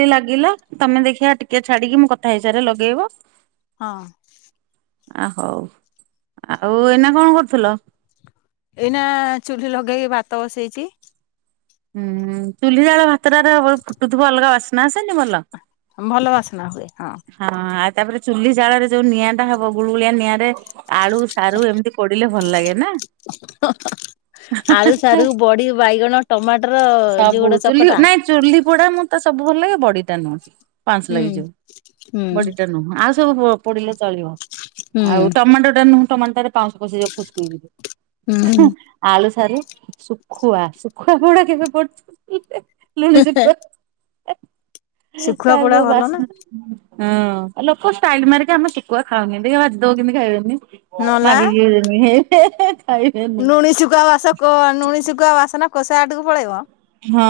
[unintelligible] ଲାଗିଲା ତମେ ଦେଖିଆ ଟିକେ ଛାଡିକି ମୁଁ କଥା ହେଇସାରେ ଲଗେଇବ। ହଁ। ଆ ହୋଉ ଆଉ ଏଇନା କଣ କରୁଥୁଲ? ଏଇନା ଚୁଲି ଲଗେଇକି ଭାତ ବସେଇଚି। ହୁଁ ଚୁଲି ଜାଳ ଭାତଟା ର ଫୁଟୁଥିବ ଅଲଗା ବାସ୍ନା ଆସେନି ଭଲ। ଭଲ ବାସନା ହୁଏ ହଁ। ହଁ ଆଉ ତାପରେ ଚୁଲି ଜାଳରେ ଯୋଉ ନିଆଁ ଟା ହବ ଗୁଳୁଳିଆ ନିଆଁରେ ଆଳୁ, ସାରୁ ଏମିତି ପୋଡିଲେ ଭଲ ଲାଗେ ନା। ଆଳୁ, ସାରୁ, ବଡି, ବାଇଗଣ, ଟମାଟ୍ ସବୁ ଚୁଲି ନାଇଁ ଚୁଲି ପୋଡା ମୁଁ ତ ସବୁ ଭଲ ଲାଗେ ବଡିଟା ନୁହେଁ। ପାଉଁସ ହୁଁ ହୁଁ। ଲାଗିଜିବ ବଡିଟା ନୁହୁଁ ଆ ଉ ସବୁ ପୋଡିଲେ ଚଳିବ ହୁଁ ଆଉ ଟମାଟୋ ଟା ନୁଁହୁଁ ଟମାଟୋରେ ପାଉଁଶ ପଶିଯିବ ଫୁସକିରି। ହୁଁ। ଆଳୁ, ସାର, ଶୁଖୁଆଶୁଖୁଆ ପୋଡା କେବେ ପୋଡିଚନ୍ତି ଲୁଣି ଶୁଖୁଆ। ଶୁଖୁଆ ତାର ପୋଡା ଯୋଉ ଭଲ ନା ବାସ୍ନା। ହଁ ଲୋକ ଷ୍ଟାଇଲି ମାରିକି ଆମେ ଶିକୁଆ ଖାଉନି ଦେଖିଆ ଭାଜି ଦୋବୁ କେମିତି ଖାଇବେନି। ନଲା ମାଗିକି [unintelligible] ହେ ହେ ହେ ନୁଣି ସୁକୁଆ ବାସ କ ନୁଣି ସୁକୁଆ ବାସନା କୋଷେ ବାଟକୁ ପଳେଇବ। ହଁ।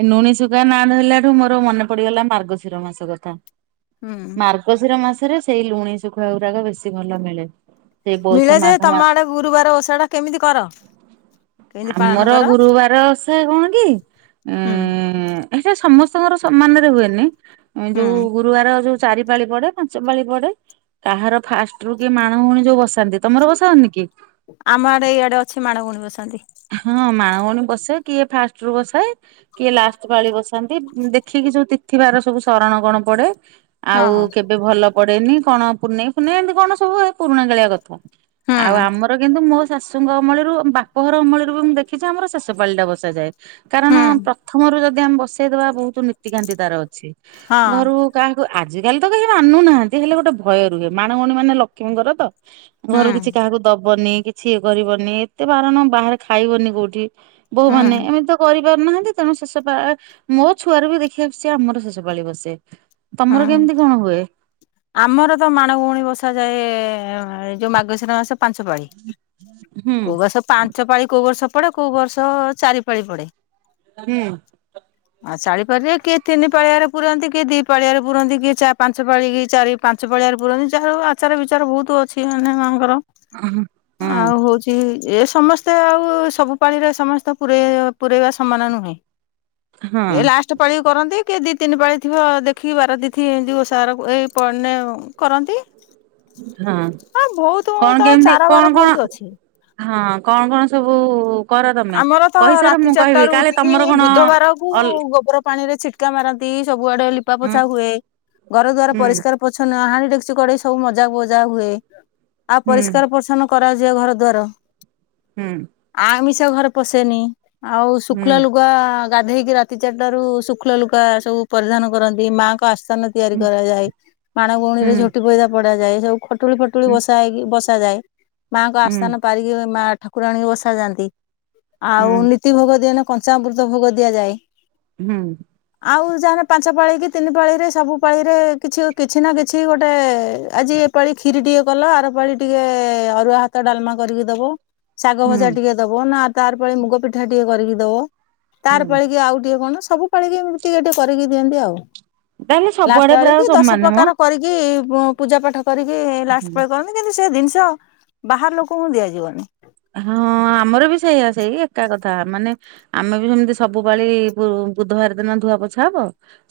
ଏ ଲୁଣି ଶୁକୁଆ ନା ଧରିଲାଠୁ ମୋର ମନେ ପଡିଗଲା ମାର୍ଗଶିର ମାସ କଥା। ହୁଁ। ମାର୍ଗଶିର ମାସରେ ସେଇ ଲୁଣି ଶୁଖୁଆ ଗୁରାକ ବେଶୀ ଭଲ ମିଳେ। ସେଇ ପୌଷ ମିଳେଯେ ମାଘ ତମ ମାସ ଆଡେ ଗୁରୁବାର ଓଷା ଟା କେମିତି କର? କେମିତି ପାଳନ ଆମର କର ଗୁରୁବାର ଓଷା କଣକି ଏଁ ହୁଁ। ହେଟା ସମସ୍ତଙ୍କର ସମାନରେ ହୁଏନି। ଯୋଉ ହୁଁ ଗୁରୁବାର ଯୋଉ ଚାରି ପାଳି ପଡେ ପାଞ୍ଚ ପାଳି ପଡେ। କାହାର ଫାଷ୍ଟ ରୁ କିଏ ମାଣ ଗଉଣୀ ଯୋଉ ବସାନ୍ତି ତମର ବସାଅନି କି? ଆମ ଆଡେ ଇଆଡେ ଅଛି ମାଣଗଉଣି ବସାନ୍ତି। ହଁ ମାଣ ଗଉଣୀ ବସେ କିଏ ଫାଷ୍ଟ ରୁ ବସାଏ। କିଏ ଲାଷ୍ଟ ପାଳି ବସାନ୍ତି ଦେଖିକି ଜଉ ତିଥିବାର ସବୁ ଶରଣ କଣ ପଡେ। ହଁ ଆଉ ହୁଁ। କେବେ ଭଲ ପଡେନି କଣ ପୁନେଇ ଫୁନେଇ ଏମତି କଣ ସବୁ ଏଇ ପୁରୁଣା କାଳିଆ କଥା। ହୁଁ ଆଉ ଆମର କିନ୍ତୁ ମୋ ଶାଶୁଙ୍କ ଅମଳରୁ ବା ପଘର ଅମଳୀରୁ ମୁଁଦେଖିଛି ଆମର ଶେଷପାଳିଟା ବସାଯାଏ। କାରଣ ହଁ ପ୍ରଥମରୁ ଯଦି ଆମେ ବସେଇଦବା ବହୁତ ନୀତିକାନ୍ତି ତାର ଅଛି ଘରୁ କାହାକୁ ଆଜିକାଲି ତ କେହି ମାନୁନାହାଁନ୍ତି ହେଲେ ଗୋଟେ ଭୟ ରୁହେ ମାଣଗୌଣି ମାନେ ଲକ୍ଷ୍ମୀଙ୍କର ତ ହୁଁ ଘରୁ କିଛି କାହାକୁ ଦବନି କିଛି ଇଏ କରିବନି ଏତେ ବାରଣ ବାହାରେ ଖାଇବନି କୋଉଠି ବୋଉ ହୁଁ ମାନେ ଏମିତିତ କରିପାରୁନାହାଁନ୍ତି ତେଣୁ ଶେଷ ପା ମୋ ଛୁଆରୁ ବି ଦେଖିଆସୁଚି ଆମର ଶେଷ ପାଳି ବସେ। ତମର ହୁଁ। କେମିତି କଣ ହୁଏ? ଆମର ତ ମାଣଗଉଣୀ ବସାାଯାଏ ଏ ଯୋଉ ମାଗଶିର ମାସ ପାଞ୍ଚ ପାଳି ହୁଁ କଉ ମାସ ପାଞ୍ଚ ପାଳି କୋଉ ବର୍ଷ ପଡେ କୋଉ ବର୍ଷ ଚାରି ପାଳି ପଡେ। ହୁଁ। ଆଉ ଚାରି ପାଳି ରେ କିଏତିନି ପାଳିଆରେ ପୁରନ୍ତି କିଏ ଦିଇ ପାଳିଆରେ ପୁରନ୍ତି କିଏ ଚା ପାଞ୍ଚ ପାଞ୍ଚ ପାଳିକି ଚାରି ପାଞ୍ଚ ପାଳିଆରେ ପୁରାନ୍ତି ଯାହାର ଆଚାର ବିଚାର ବହୁତ ଅଛି ମାନେ ମାଙ୍କର ହଁ ଆଉ ହଉଛି ଏ ସମସ୍ତେ ଆଉ ସବୁ ପାଳିରେ ସମସ୍ତେ ପୁରେଇବା ସମାନ ନୁହେଁ। ହଁ ଏ ଲାଷ୍ଟ ପାଳି କରନ୍ତି କିଏ ଦି ତିନି ପାଳି ଥିବ ଦେଖିକି ବାରତିଥି ଏନ୍ତି ବ ତାର୍ ଏଇ ପନେ କରନ୍ତି। ହଁ ବହୁତ କଣ ତା କେମତି ଚାର ବାର କଣ କଣ? ବହୁତ ଅଛି ହଁ କଣ କଣ ସବୁ କର ତମେ? ଆମର ତ କହିସାର ରାତି ମୁଁ କହିବି ଚାରିଟାରୁ କାଳେ ଉଠିକି ତମର କଣ ବୁଧବାରକୁ ଅଲ୍ ଗୋବର ପାଣି ରେ ଛିଟ ଟକା ମାରନ୍ତି ସବୁଆଡେ ଲିପା ଉଁ ପୋଛା ହୁଏ ଘର ଦ୍ୱାର ହୁଁ ପରିଷ୍କାର ଚ୍ଛନ୍ନ ହାଣ୍ଡି ଡେ଼କଚି କଡେଇ ସବୁ ମଜା ମଜା ହୁଏ ଆଉ ହୁଁ ପରିଷ୍କାର ପରିଚ୍ଛନ୍ନ କରାଯାଏ ଘର ଦ୍ୱାର। ହୁଁ। ଆମିଷ ଘରେ ପଶେନି ଆଉ ହୁଁ ଶୁକ୍ଳ ଲୁଗ ଆ ଗାଧେଇ କି ରାତି ଚାରିଟାରୁ ଶୁକ୍ଳ ଲୁଗାସବୁ ପାରିଧାନ କରନ୍ତି। ମା ଙ୍କ ଆସନ ତିଆରି ହୁଁ କରାଯାଏ ମାଣ ଗଉଣୀରେ ହୁଁ ଝୋଟି ପଇଦା ପଡା ଯାଏ ସବୁ ଖଟୁଳି ଫଟୁଳି ହୁଁ ବସା ହେଇକି ବସ ବସା ଯାଏ ମାଆଙ୍କ ହୁଁ ଆସ୍ଥାନ ପାରିକି ମା ଠାକୁରାଣୀକି ବସା ଯାଆନ୍ତି। ହୁଁ ଆଉ ନୀତି ଭୋଗ ଦିଏ ନା କଞ୍ଚାମୃତ ଭୋଗ ଦିଆଯାଏ। ହୁଁ। ଆଉ ଯାହାନେ ପାଞ୍ଚ ପାଳି କି ତିନି ପାଳିରେ ସବୁ ପାଳିରେ କିଛି କିଛି ନା କିଛି ଗୋଟେ ଆଜି ପାଳି ଖୀରି ଟିକେ କଲ ଆର ପାାଳି ଟିକେ ଅରୁଆ ଭାତ ଡାଲମା କରିକି ଦବ। ଶାଗ ହୁଁ ଭଜା ଟିକେ ଦବ ନା ତା ଆରପାଳି ମୁଗ ପିଠା ଟିକେ କରିକି ଦବ। ତାର ହୁଁ ପାଳିକି ଆଉ ଟିକେ କଣ ସବୁ ପାଳିକି ଏମିତି ଟିକେ ଟିକେ କରିକି ଦିଅନ୍ତି ଆଉ। ତାହେଲେ ଲାଷ୍ଟ ସବୁଆଡେ ପାଳି ପ୍ରାୟ କି ଦଶ ସମାନ ପ୍ରକାର ମ। କରିକି ପୂଜା ପାଠ କରିକି ଲାଷ୍ଟ ବେଳେ କଣ? କିନ୍ତୁ ସେ ଜିନିଷ ବାହାର ଲୋକଙ୍କୁ ଦିଆଯିବନି। ହଁ ଆମର ବି ସେଇଆ ସେଇ ଏକା କ ଥା ମାନେ ଆମେ ବି ସେମତି ସବୁ ପାଳି ବୁ-ବୁଧବାର ଦିନ ଧୁଆ ପୋଛା ହବ।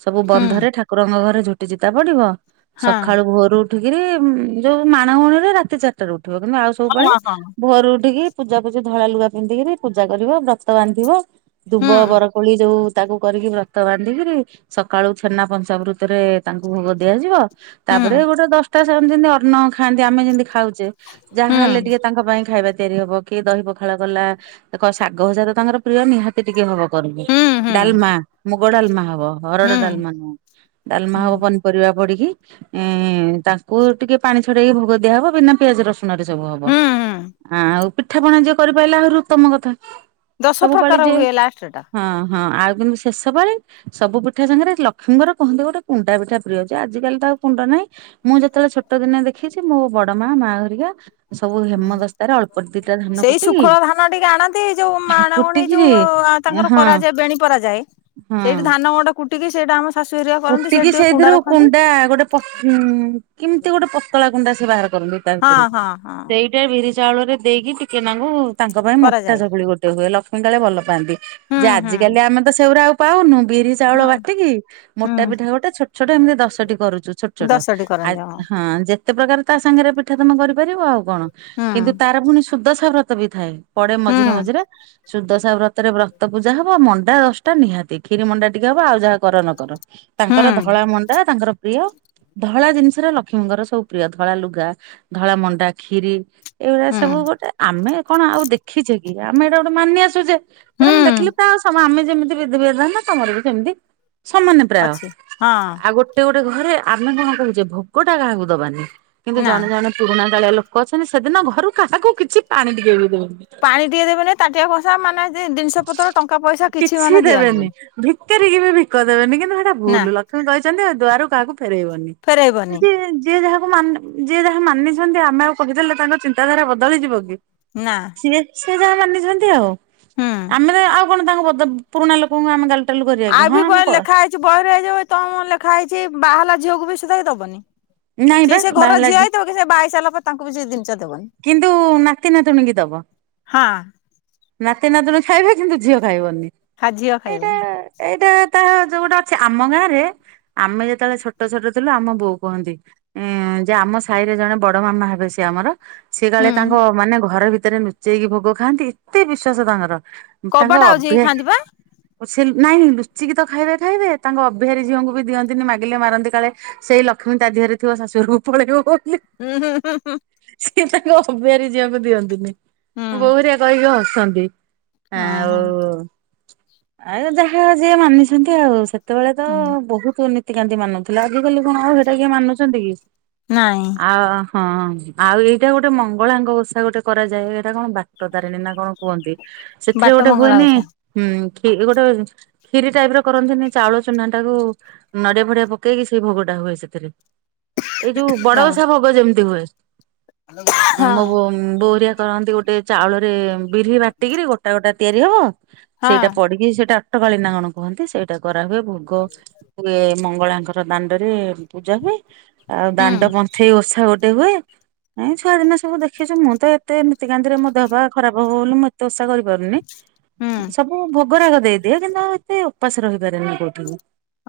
ସବୁ ହୁଁ ବନ୍ଧରେ ଠାକୁରଙ୍କ ଘରେ ଝୁଟି ଚିତା ପଡିବ ହଁ ସଖାଳୁ ଭୋରୁ ଉଠିକିରି ଯୋଉ ମାଣ ଗୌଣିରେ ରାତି ଚାରିଟାରୁ ଉଠିବ କିନ୍ତୁ ଆଉ ସବୁ ପାଳି ହଁ ହଁ ଭୋରୁ ଉଠିକି ପୂଜା ପୂଜି ଧଳା ଲୁଗା ପିନ୍ଧିକିରି ପୂଜା କରିବ ବ୍ରତ ବାନ୍ଧିବ ହୁଁ ଦୁବ ବରକୋଳି ଯୋଉ ତାକୁ କରିକି ବ୍ରତ ବାନ୍ଧିକିରି ସକାଳୁ ଛେନା ପଞ୍ଚାମୃତରେ ତାଙ୍କୁ ଭୋଗ ଦିଆଯିବ। ହୁଁ ତାପରେ ଗୋଟେ ଦଶଟା ସେ ଯେନ୍ତି ଅର୍ଣ୍ଣ ଖାଆନ୍ତି ଆମେ ଯେନ୍ତି ଖାଉ ଚେ ଯାହା ହେଲେ ହୁଁ। ଟିକେ ତାଙ୍କ ପାଇଁ ଖାଇବା ତିଆରି ହବ କିଏ ଦହି ପଖାଳ କଲା ଦେଖ ଶାଗ ଭଜା ତ ତାଙ୍କର ପ୍ରିୟ ନିହାତି ଟିକେ ହବ। କରିବେ ହୁଁ ହୁଁ ଡାଲମା ମୁଗ ଡାଲମା ହବ ହରଡ ହୁଁ ଡାଲମା ନୁହଁ ଡାଲମା ହୁଁ ହବ ପ ପରିବା ପଡିକି ଏଁ ତାଙ୍କୁ ଟିକେ ପାଣି ଛଡେଇକି ଭୋଗ ଦିଆହବ ବିନା ପିଆଜ ରସୁ ନରେ ସବୁ ହବ ହୁଁ ହୁଁ ଆ ଆଉ ପିଠା ପଣା ଯିଏ କରିପାଇଲା ଆହୁରି ଉତ୍ତମ କଥା। ଦଶ ସବୁ ପାଳି ପ୍ରକାର ଯେ ହୁଏ ଲାଷ୍ଟ ଟା। ହଁ ହଁ ଆଉ କିନ୍ତୁ ଶେଷ ପାଳି ସବୁ ପିଠା ସାଙ୍ଗେରେ ଲକ୍ଷ୍ମୀଙ୍କର କହନ୍ତି ଗୋଟେ କୁଣ୍ଡା ପିଠା ପ୍ରିୟ ଅଛି ଆଜିକାଲି ତ ଆଉ କୁଣ୍ଡା ନାହିଁ। ମୁଁ ଯେତବେଳେ ଛୋଟ ଦିନେ ଦେଖିଛି ମୋ ବଡ ମା ମା ହରିକା ସବୁ ହୁଁ। ହେମଦସ୍ ସେଇ ଶୁଖଳ ଧାନ ଟିକେ ଆଣନ୍ତି ଯୋଉ ମାଣ ଗଉଣି କୁଟିକିରି ଯୋଉ ତାଙ୍କର କରାଯାଏ ବେଣୀ ପରା ଯାଏ। ହୁଁ। ସେଠି ଧାନ ଗୋଟେ କୁଟିକି ସେଇଟା ଆମ ହେରିକା କରନ୍ତି କୁଟିକି ସେଇଠି ଟିକେ ସେଇଥିରୁ ରଖନ୍ତି କୁଣ୍ଡା ଗୋଟେ ପ ଉଁ କିମତି ଗୋଟେ ପ ପତଳା କୁଣ୍ଡା ସେ ବାହାର କରନ୍ତି ତା ହଁ ଭିତୁରୁ ହଁ ହଁ। ସେଇଟା ବିରି ଚାଉଳରେ ଦେଇକି ଟିକେ ନାଙ୍କୁ ତାଙ୍କ ପାଇଁ ମୋଟା କରାଯାଏ। ଚକୁଳି ଗୋଟେ ହୁଏ ଲକ୍ଷ୍ମୀ କାଳେ ଭଲ ପାଆନ୍ତି ହୁଁ ଯେ ହୁଁ ଆଜିକାଲି ଆମେ ତ ସେଗୁରା ଆଉ ପାଉନୁ ବିରି ଚାଉଳ ହୁଁ ବାଟିକି ମୋଟା ହୁଁ ପିଠା ଗୋଟେ ଛୋଟ ଛୋଟ ଏମିତି ଦଶଟି କରୁଚୁ ଛୋଟ ଛୋଟ ଦଶଟି ଆ କରନ୍ତି ହଁ ଯେତେ ପ୍ରକାର ତା ସାଙ୍ଗେରେ ପିଠା ତମେ କରିପାରିବ ଆଉ କଣ ହୁଁ କିନ୍ତୁ ତାର ଫୁଣି ସୁଦଶା ବ୍ରତ ବି ଥାଏ ପଡେ ହୁଁ ମଝିରେ ମଝିରେ ସୁଦଶା ବ୍ର ତରେ ବ୍ରତ ପୂଜା ହବ ମଣ୍ଡା ଦଶଟା ନିହାତି କ୍ଷୀରି ମଣ୍ଡା ଟିକେ ହବ ଆଉ ଯାହା କର ନ କର। ହୁଁ ତାଙ୍କର ଧଳା ମଣ୍ଡା ତାଙ୍କର ପ୍ରିୟ। ଧଳା ଜିନିଷରେ ଲକ୍ଷ୍ମୀଙ୍କର ସବୁ ପ୍ରିୟ ଧଳାଲୁଗା, ଧଳା ମଣ୍ଡା କ୍ଷୀରି। ଏଇଗୁରାକ ହୁଁ ସବୁ ଗୋଟେ ଆମେ କଣ ଆଉ ଦେଖିଚେ କି ଆମେ ଏଇଟା ଗୋଟେ ମାନି ଆସୁଚେ। ଧର ମୁଁ ହୁଁ ଦେଖିଲି ପ୍ରାୟ ସ ଆମେ ଯେମିତି ବିଧିବିଧାନ ତମର ବି ସେମତି ସମାନ ପ୍ରାୟ ଅଛି ହଁ ଆଉ ଗୋଟେ ଗୋଟେ ଘରେ ଆମେ କଣ କହୁଚେ ଭୋଗ ଟା କାହାକୁ ଦବାନି। କିନ୍ତୁ ନା। ଜଣେ ଜଣେ ପୁରୁଣା କାଳିଆ ଲୋକ ଅଛନ୍ତି ସେଦିନ ଘରୁ କାହାକୁ କିଛି ପାଣି ଟିକେ ବି ଦେବେନି। ପାଣି ଟିକେ ଦେବେନି ତାଟିଆ କଂସା ମାନେ ଜି-ଜିନିଷ ପତ୍ର ଟଙ୍କା ପଇସା କିଛି ମାନେ ଦିଆଯିବନି। ଭିକାରୀ କି ବି ଭିକ ଦେବେନି କିନ୍ତୁ ସେଇଟା ନା। ଭୁଲ ଲକ୍ଷ୍ମୀ କହିଛନ୍ତି ଦୁଆରୁ କାହାକୁ ଫେରଇବନି ଫେରେଇବନି ଯିଏ ଯିଏ ଯାହାକୁ ମା ଯିଏ ଯାହା ମାନିଛନ୍ତି ଆମେ ଆଉ କହିଦେଲେ ତାଙ୍କ ଚିନ୍ତାଧାରା ବଦଳିଯିବ କି। ନା। ଚିଏ ସିଏ ଯାହା ମାନିଛନ୍ତି ଆଉ ହୁଁ ଆମେ ତ ଆଉ କଣ ତାଙ୍କ ବଡ ପୁରୁଣା ଲୋକଙ୍କୁ ଆମେ କା ଆଉ ବି ବଇରେ ଲେଖା ହେଇଛି ବହିରେ ଏଇ ଯୋଉ ତ ମ ଲେଖା ହେଇଛି ବାହା ହେଲା ଝିଅକୁ ବି ସୁଧା ଇ ଦବନି। ନାଇଁ ବା ସିଏ ସିଏ ବାହା ଘରର ହେଲା ଝିଅ ଝି ହେଇଥିବ କି ସେ ବାହା ହେଇସାଇଲା ପରେ ତାଙ୍କୁ ବି ସେ ଜିନିଷ ଦବନି। କିନ୍ତୁ ନାତି ନାତୁଣୀ ଙ୍କି ଦବ। ହଁ ନାତି ନାତୁଣୀ ଖାଇବେ କିନ୍ତୁ ଝିଅ ଖାଇବନି ଖା ଝିଅ ଏଇଟା ଖାଇବନି ଏଇଟା ତା ଯୋଉ ଗୋଟେ ଅଛି ଆମ ଗାଁ ରେ ଆମେ ଯେତେବେଳେ ଛୋଟ ଛୋଟ ଥିଲୁ ଆମ ବୋଉ କୁହନ୍ତି। ଉଁ ଯେ ଆମ ସାଇରେ ଜଣେ ବଡ ମାମା ହେବେ ସିଏ ଆମର ସିଏ କାଳେ ହୁଁ ତାଙ୍କ ମାନେ ଘର ଭିତରେ ନୁଚେଇକି ଭୋଗ ଖାଆନ୍ତି ଏତେ ବିଶ୍ଵାସ ତାଙ୍କର। କବାଟ ତାଙ୍କ ଆଉଜେଇ କି ଅଭ୍ୟା ଖାଆନ୍ତି ପା। ସେ ନାଇଁ ଲୁଚିକି ତ ଖାଇବେ ଖାଇବେ ତାଙ୍କ ଅବେହାରୀ ଝିଅଙ୍କୁ ବି ଦିଅନ୍ତିନି ମାଗିଲେ ମାରନ୍ତି କାଳେ। ସେଇ ଲକ୍ଷ୍ମୀ ତା ଦିହେରେ ଥିବ ଶାଶୁୁଘରୁକୁ ପଳେଇବ ବୋଲି। ଉଁ ହୁଁ ହୁଁ ହୁଁ। ସିଏ ତାଙ୍କ ଅବହାର ଝିଅଙ୍କୁ ଦିଅନ୍ତିନି ହୁଁ ହୁଁ ବୋହରିଆ କହିକି ହସନ୍ତି ହଁ ହଁ ଆଉ ଆଉ ଯାହା ଯିଏ ମାନିଛନ୍ତି ଆଉ ସେ ସେତେବେଳେ ତ ହଁ ବହୁତ ନୀତିକାନ୍ତି ମାନୁଥିଲା, ଆଜଜିିକାଲି କଣ ଆଉ ସେଟା କିଏ ମାନୁଛନ୍ତି କି? ନାଇଁ। ଆଉ ହଁ ଆଉ ଏଇଟା ଗୋଟେ ମଙ୍ଗଳାଙ୍କ ଓଷା ଗୋଟେ କରାଯାଏ, ଏଇଟା କଣ ବାଟ ତାରିଣୀ ନା କଣ କୁହନ୍ତି ସେଥିରେ ବାଟ ଗୋଟେ ମଙ୍ଗଳା ହୁଏନି, ଓଷା ହଁ କି ଗୋଟେ କ୍ଷରି ଟାଇପ ର କରନ୍ତିନି ଚାଉଳ ଚାଉଳ ଚୂନା ନଡିଆ ଫଡିଆ ପକେଇକି, ସେଇ ଭୋଗ ଟା ହୁଏ ସେଥିରେ ଏଇ ଯୋଉ ହଁ ବଡ ବଷା ଭୋଗ ଯେମିତି ହୁଏ ହଁ ମୋ ବୋରିଆ କରନ୍ତି ଗୋଟେ ଚାଉଳରେ ବିରି ବାଟିକିରି ଗୋଟେ ଟ ଗୋଟା ତିଆରି ହବ ହଁ ସେଇଟା ପଡିକି ସେଇଟା ଅଟକାଳିୀ ନା କଣ କହନ୍ତି ସେଇଟା କରା ହୁଏ। ଭୋଗ ମଙ୍ଗଳାଙ୍କର ଦାଣ୍ଡରେ ପୂଜା ହୁଏ ଆଉ ହୁଁ ଦାଣ୍ଡ ପନ୍ଥେଇ ଓଷା ଗୋଟେ ହୁଏ। ନାଇଁ ଛୁଆ ଦିନ ଦେଖିଛୁ ମୁଁ ତ ଏତେ ନୀତିକାନ୍ତିରେ ମଧ୍ୟ ହବା ଖରାପ ହବ ବୋଲି ମୁଁ ଏତେ ଓଷା କରିବି ହୁଁ ସବୁ ଭୋଗରାଗ ଦେଇଦିଏ, କିନ୍ତୁ ଆଉ ଏତେ ଉପାସ ରହିପାରେନି କୋଉଠି।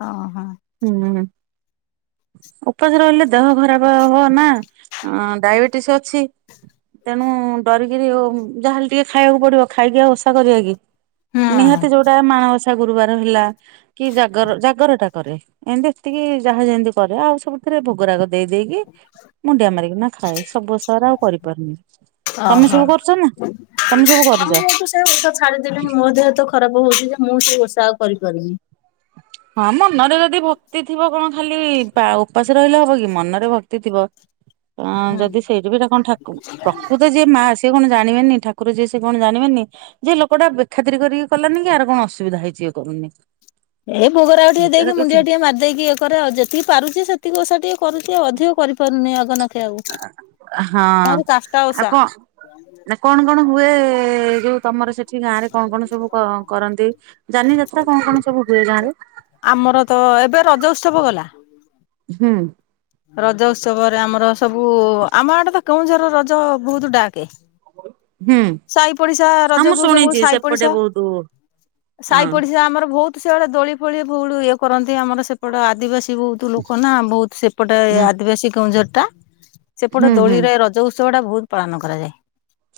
ଓହୋ। ହୁଁ ଉପାସ ରହିଲେ ଦେହ ଖରାପ ହବ ନା। ଅ ଡାଇବେଟିସ୍ ଅଛି ତେଣୁ ଡରି ଯାହାେଲେ ଟିକେ ଖାଇବାକୁ ପଡିବ, ଖାଇକି ଆଉ ଓଷା କରିବା କି? ହୁଁ ନିହାତି ଯୋଉଟା ମାଣବସା ଗୁରୁବାର ହେଲା, କି ଜାଗର ଜାଗର ଏମିତି ଏତିକି ଯାହା ଯେମିତି କରେ ଆଉ ସବୁଥିରେ ଭୋଗରାଗ ଦେଇଦେଇକି ମୁଣ୍ଡିଆ ମାରିବ ନା ଖାଏ ସବୁ ସରା ଆଉ କରିପାରୁନି। ତମେ ଓହୋ ସବୁ କରୁଛ ନା ତମେ ସବୁ ହଁ କରୁଛ? ମୁଁ ତୁ ସେ ଉଶା ଛାଡିଦେବି ମୋ ଦେହ ତ ଖରାପ ହଉଛି ଯେ ମୁଁ ସେ ଓଷା କରିପାରିବିନି। ହଁ ମନରେ ଯଦି ଭକ୍ତି ଥିବ କଣ ଖାଲି ଉପାସ ରହିଲେ ହବ କି? ମନରେ ଭକ୍ତି ଥିବ ଅ ହୁଁ। ଯଦି ସେଇଠି ବିଟ ତ କଣ ଠା ପ୍ରକୃତ ଯିଏ ମା ସିଏ କଣ ଜାଣିବେନି, ଠାକୁର ଯିଏ ସେ କଣ ଜାଣିବେନି ଯେ ଲୋକଟା ବେଖାତିରି କରିକି କଲାନି, କି ଆର କଣ ଅସୁବିଧା ହେଇଛି ଇଏ କରୁନି। ଏ ଭୋଗରାଗ ଟିକେ ଏଇଟାର ଦେଇକି, କିଛି ମୁଣ୍ଡିଆ ଟିକେ ମାରିଦେଇକି, ଇଏ କରେ ଆଉ ଯେତିକି ପାରୁଛି ସେତିିକି ଓଷା ଟିକେ କରୁଛି ଆଉ ଅଧିକ କରିପାରୁନି ଆଗନାଖେ ଆଉ ହଁ ଆଉରି ଚାରିଟା ଆଉ ଓଷା। କଣ ନା କଣ କଣ ହୁଏ ଯୋଉ ତମର ସେଠି କିଛି ଗାଁ ରେ କଣ କଣ ସବୁ କରନ୍ତି, ଯାନି ଯାତ୍ରା କଣ କଣ ସବୁ ହୁଏ ଗାଁରେ। ଆମର ତ ଏବେ ରଜ ଉତ୍ସବ ଗଲା। ହୁଁ। ରଜ ଉତ୍ସବରେ ଆମର ସବୁ, ଆମ ଆଡେ ତ କେଉଁଝର ରଜ ବହୁତ ଡାକେ ହୁଁ। ସହି ପଡିଶା ହଁ ରଜ ମୁଁ କୁ ସବୁ ଶୁଣିଛି ସାଇ ସେପଟେ ପଡିଶା, ବହୁତ ସାହି ହଁ ପଡିଶା ଆମର ବହୁତ ସେଆଡେ ଦୋଳି ଫୋଳି ବହୁତ ଇଏ କରନ୍ତି ଆମର ସେପଟେ ଆଦିବାସୀ ବହୁତ। ଲୁକ ନା ବହୁତ ସେପଟେ ହୁଁ ଆଦିବାସୀ କେଁଉଝର ଟା, ସେପଟେ ହୁଁ ହୁଁ ଦୋଳିରେ ରଜ ଉସ ଉତ୍ସବ ଟା ବହୁତ ପାଳନ କରାଯାଏ।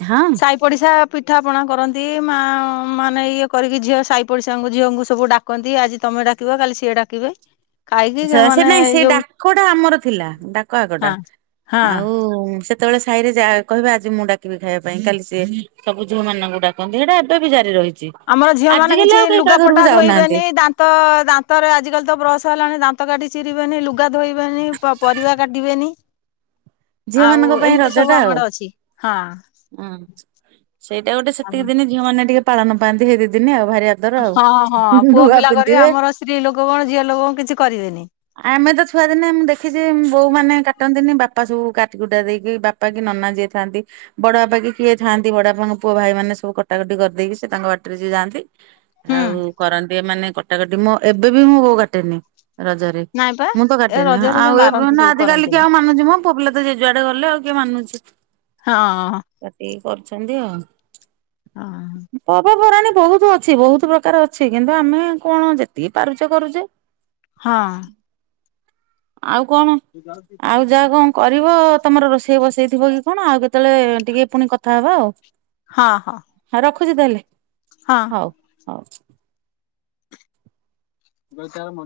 ହଁ। ସାଇ ପଡିଶା ପିଠାପଣା କରନ୍ତି ମା ମାନେ ଇଏ କରିକି ଝିଅ ସାହି ପଡ଼ିସାଙ୍କୁ, ଝିଅଙ୍କୁ ସବୁ ଡାକନ୍ତି, ଆଜି ତମେ ଡାକିବ କାଲି ସିଏ ଡାକ କିି ପାଇଁ? ସେ ନାଇଁ ସେ ଡାକଟା ଆମର ଥିଲା ଡାକ ଆଗଟା ହଁ ହଁ ଆଉ ସେତେବେଳେ ସାହି ରେ ଯାହା କହିବେ ଆଜି ମୁଁ ଡାକିବି ଖାଇବା ପାଇଁ, କାଲି ସିଏ ସବୁ ଝିଅ ମାନଙ୍କୁ ଡାକନ୍ତି ସେଇଟା ଏବେ ବି ଜାରି ରହିଛି। ଆମର ଝିଅ ମାନେ ଆଜିକାଲି କିଛି ଆଉ କେହି କାହା ଘରକୁ ଲୁଗାପଟା ଯାଉନାହାନ୍ତି ଧୋଇବେନି ଦା ଦ ତ ଦାନ୍ତରେ ଆଜିକାଲି ତ ବ୍ରସ ହେଲାଣି ଦାନ୍ତ କାଟିି ଚିରିବେନି ଲୁଗା ଧୋଇବେନି ପରିବା କାଟିବେନି ଝିଅ ଆଉ ମାନଙ୍କ ପାଇଁ ଏମିତି ରଜ ସବୁ ଟା ଆମ ଆଉ ଆଡେ ଅଛି ହଁ ହଁ। ସେଇଟା ଗୋଟେ ସେତିକି ଦିନ ଝିଅ ମାନେ ଟିକେ ପାଳନ ବାନ୍ଧିବେ ଦି ଦିନ ଆଉ ଭାରି ଆଦର ଆଉ। ହଁ ହଁ ପୁଅ ନୂଆ ପିଲା କରିବେ ପିନ୍ଧିବେ। ଆମର ସ୍ତ୍ରୀ ଲୋକ କଣ ଝିଅ ଲୋକ କଣ କିଛି କରିବେନି? ଆମେ ତ ଛୁଆଦିନେ ମୁଁ ଦେଖିଛି ବୋଉମାନେ କାଟନ୍ତିନି ବା ବାପା ସବୁ କାଟିକୁୁଟା ଦେଇକି ବାପା କି ନନା ଯିଏ ଥାଆନ୍ତି। ବଡ ବାପା କି କିଏ ଥାଆନ୍ତି ବଡ ବାପାଙ୍କ ପୁଅ ଭାଇ ମାନ ସବୁ କଟାକଟି କରିଦେଇକି ସେ ତାଙ୍କ ବାଟରେ ଯିଏ ଯାଆନ୍ତି। ହୁଁ ଆଉ କରନ୍ତି ମାନେ କଟାକଟି ମୁଁ ଏବେ ବି ମୁଁ ବୋଉ କାଟେନି ରଜରେ ନାଇଁ ପା ମୁଁ ତ ଏ କାଟନି ରଜରେ ସେ ଆଉ ଏ ମାରନ୍ତି ସବୁ ଆଜିିକାଲିି କିଏ କରନ୍ତିନି ଆଉ ମାନୁଛି ମ? ପୁଅ ପିଲା ତ ଜେଜୁଆଡେ ଗଲେ ଆଉ କିଏ ମାନୁଛି? ହଁ। କାଟିକି କରୁଛନ୍ତି ହଁ ଆଉ ପରାଣୀ ବହୁତ ଅଛି ବହୁତ ପ୍ରକାର ଅଛି କିନ୍ତୁ ଆମେ କଣ ଯେତିକି ପାରୁଛେ କରୁଛେ? ହଁ। ଆଉ କଣ ଆଉ ଯାହା କଣ? କରିବ ତମର ରୋଷେଇ ବସେଇଥିବ କି କଣ ଆଉ କେତେବେଳେ ଟିକେ ପୁଣି କଥାହବା ଆଉ ହଁ ହଁ। ହଁ ରଖୁଛି ତାହେଲେ। ହଁ। ହଉ ହଉ। [inaudible]